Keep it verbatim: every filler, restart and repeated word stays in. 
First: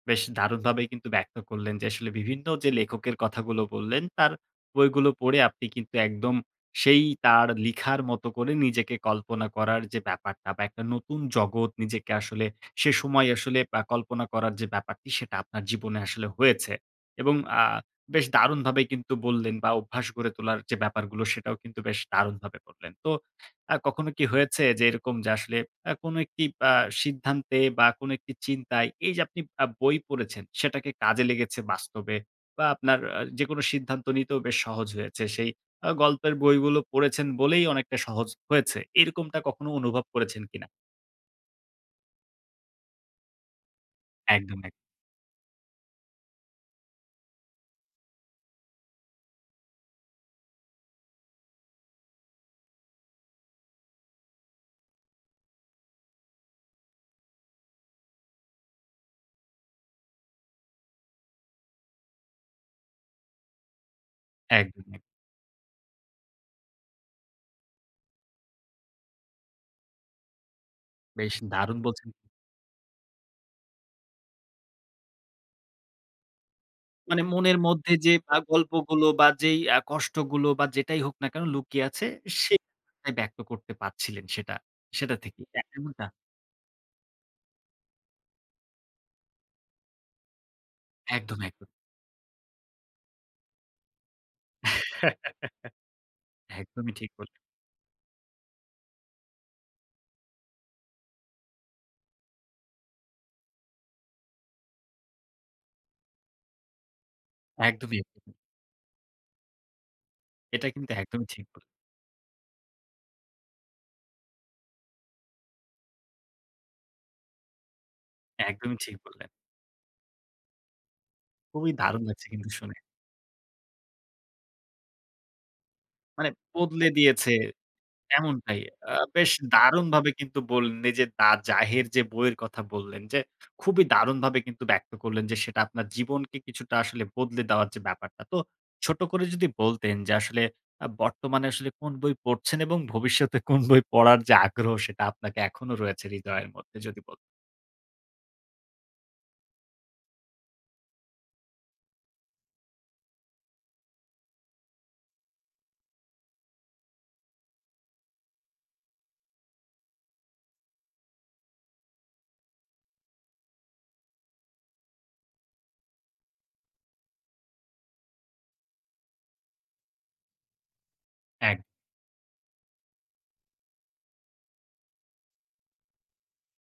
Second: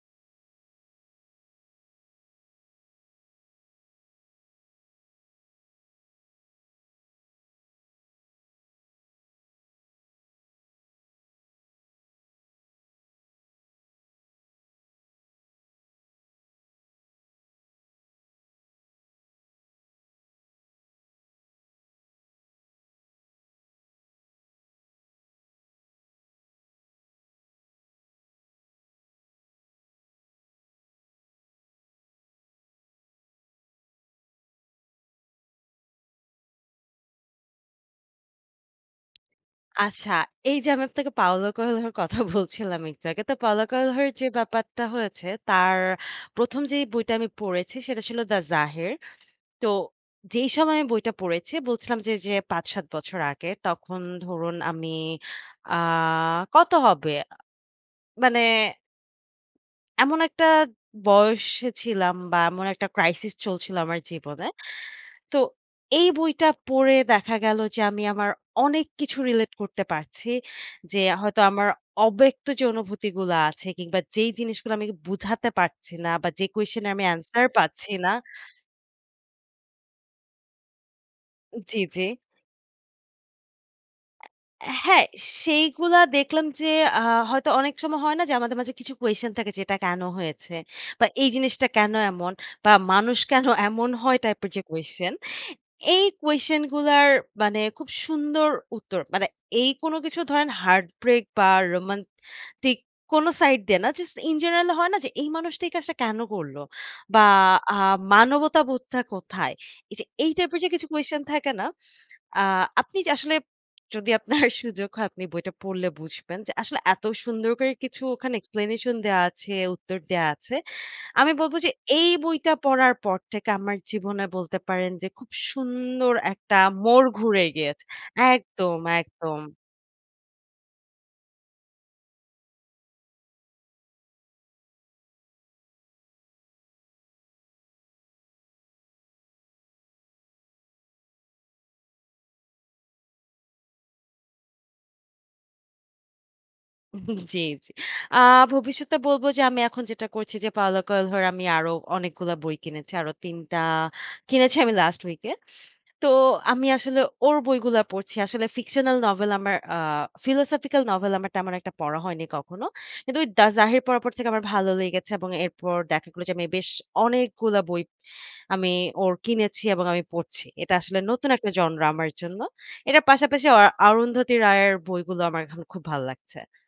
বেশ দারুণভাবেই কিন্তু ব্যক্ত করলেন যে আসলে বিভিন্ন যে লেখকের কথাগুলো বললেন, তার বইগুলো পড়ে আপনি কিন্তু একদম সেই তার লিখার মতো করে নিজেকে কল্পনা করার যে ব্যাপারটা বা একটা নতুন জগৎ নিজেকে আসলে সে সময় আসলে আ কল্পনা করার যে ব্যাপারটি সেটা আপনার জীবনে আসলে হয়েছে। এবং আ বেশ দারুণভাবেই কিন্তু বললেন বা অভ্যাস গড়ে তোলার যে ব্যাপারগুলো সেটাও কিন্তু বেশ দারুণভাবে বললেন! তো আ কখনো কি হয়েছে যে এরকম যে আসলে আ কোন একটি আ সিদ্ধান্তে বা কোন একটি চিন্তায় এই যে আপনি আ বই পড়েছেন সেটাকে কাজে লেগেছে বাস্তবে? বা আপনার আ যেকোনো সিদ্ধান্ত নিতেও বেশ সহজ হয়েছে। সেই আ গল্পের বইগুলো পড়েছেন বলেই অনেকটা সহজ হয়েছে। এরকমটা কখনো অনুভব আচ্ছা, করেছেন এই যে কিনা? আমি আপনাকে Paulo Coelho এর কথা বলছিলাম একটু আগে। তো Paulo Coelho যে একদম, এক ব্যাপারটা হয়েছে, তার প্রথম যেই বইটা আমি পড়েছি সেটা ছিল 'The Zahir' তো, যেই সময়ে বইটা পড়েছি বলছিলাম যে, যে পাঁচ-সাত বছর আগে তখন ধরুন আমি আ কত হবে? আ মানে এমন একটা বয়সে ছিলাম বা এমন একটা crisis চলছিল আমার জীবনে। একদমই। তো এই বইটা পড়ে দেখা গেল যে আমি আমার অনেক কিছু relate করতে পারছি। যে বেশ হয়তো আমার দারুণ বলছেন! অব্যক্ত যে অনুভূতিগুলো আছে কিংবা যেই জিনিসগুলো আমি বুঝাতে পারছি না বা যে question এর মানে answer মনের মধ্যে পাচ্ছি যে না আ গল্পগুলো বা যেই আ কষ্টগুলো বা যেটাই হোক না কেন জি, লুকিয়ে জি। আছে সে [unintelligible] ব্যক্ত করতে পারছিলেন সেটা অ্যা হ্যাঁ সেটা থেকেই। সেইগুলা [unintelligible] দেখলাম যে আ হয়তো অনেক সময় হয় না যে আমাদের মাঝে কিছু question থাকে যে, "এটা কেন হয়েছে?" বা "এই একদম, একদম। জিনিসটা কেন এমন?" বা "মানুষ কেন এমন হয়?" টাইপের যে question। এই question একদমই গুলার ঠিক বল মানে খুব সুন্দর উত্তর। মানে এই কোন কিছু ধরেন heart break বা roman-tic কোন side দিয়ে না। just in general হয় না যে, "এই মানুষটা এই কাজটা কেন করলো?" বা "আ একদমই, একদমই। মানবতাবোধটা কোথায়?" এই যে এই type এর এটা যে কিছু কিন্তু question একদমই ঠিক থাকে বল না? আ আপনি যে আসলে যদি আপনার সুযোগ হয় আপনি বইটা পড়লে বুঝবেন যে আসলে এত সুন্দর করে কিছু ওখানে একদমই explanation ঠিক দেয়া বললেন! আছে, উত্তর দেওয়া আছে। আমি বলব খুবই যে, দারুণ "এই লাগছে কিন্তু বইটা শুনে! পড়ার পর থেকে আমার জীবনে বলতে পারেন যে খুব সুন্দর মানে একটা বদলে মোড় দিয়েছে। ঘুরে গিয়েছ" এমনটাই একদম, আ বেশ একদম! দারুণভাবে কিন্তু বললেন এই যে 'The Zahir' যে বইয়ের কথা বললেন যে খুবই দারুণভাবে কিন্তু ব্যক্ত করলেন যে সেটা আপনার জীবনকে কিছুটা আসলে বদলে দেওয়ার যে ব্যাপারটা। তো ছোট করে যদি বলতেন যে আসলে আ বর্তমানে আসলে কোন বই পড়ছেন এবং ভবিষ্যতে কোন বই পড়ার যে আগ্রহ সেটা আপনাকে এখনো রয়েছে হৃদয়ের মধ্যে? যদি বলতেন। জি, জি। আ ভবিষ্যতে বলব যে আমি এখন যেটা করছি যে Paulo Coelho এর আমি আরো অনেকগুলা বই কিনেছি। আরো তিন টা কিনেছি আমি last week এ। তো আমি আসলে ওর বইগুলা পড়ছি। আসলে fictional novel আমার আ philosophical novel আমার তেমন একটা পড়া হয়নি কখনো। কিন্তু ওই 'The Zahir' পড়ার পর থেকে আমার ভালো লেগেছে এবং এরপর দেখা গেলো যে আমি বেশ অনেকগুলা বই আমি ওর কিনেছি এবং আমি পড়ছি। এটা আসলে নতুন একটা এক genre আমার জন্য। এটার পাশাপাশি অ Arundhati Roy এর বইগুলো আমার খ খুব ভাল্লাগছে।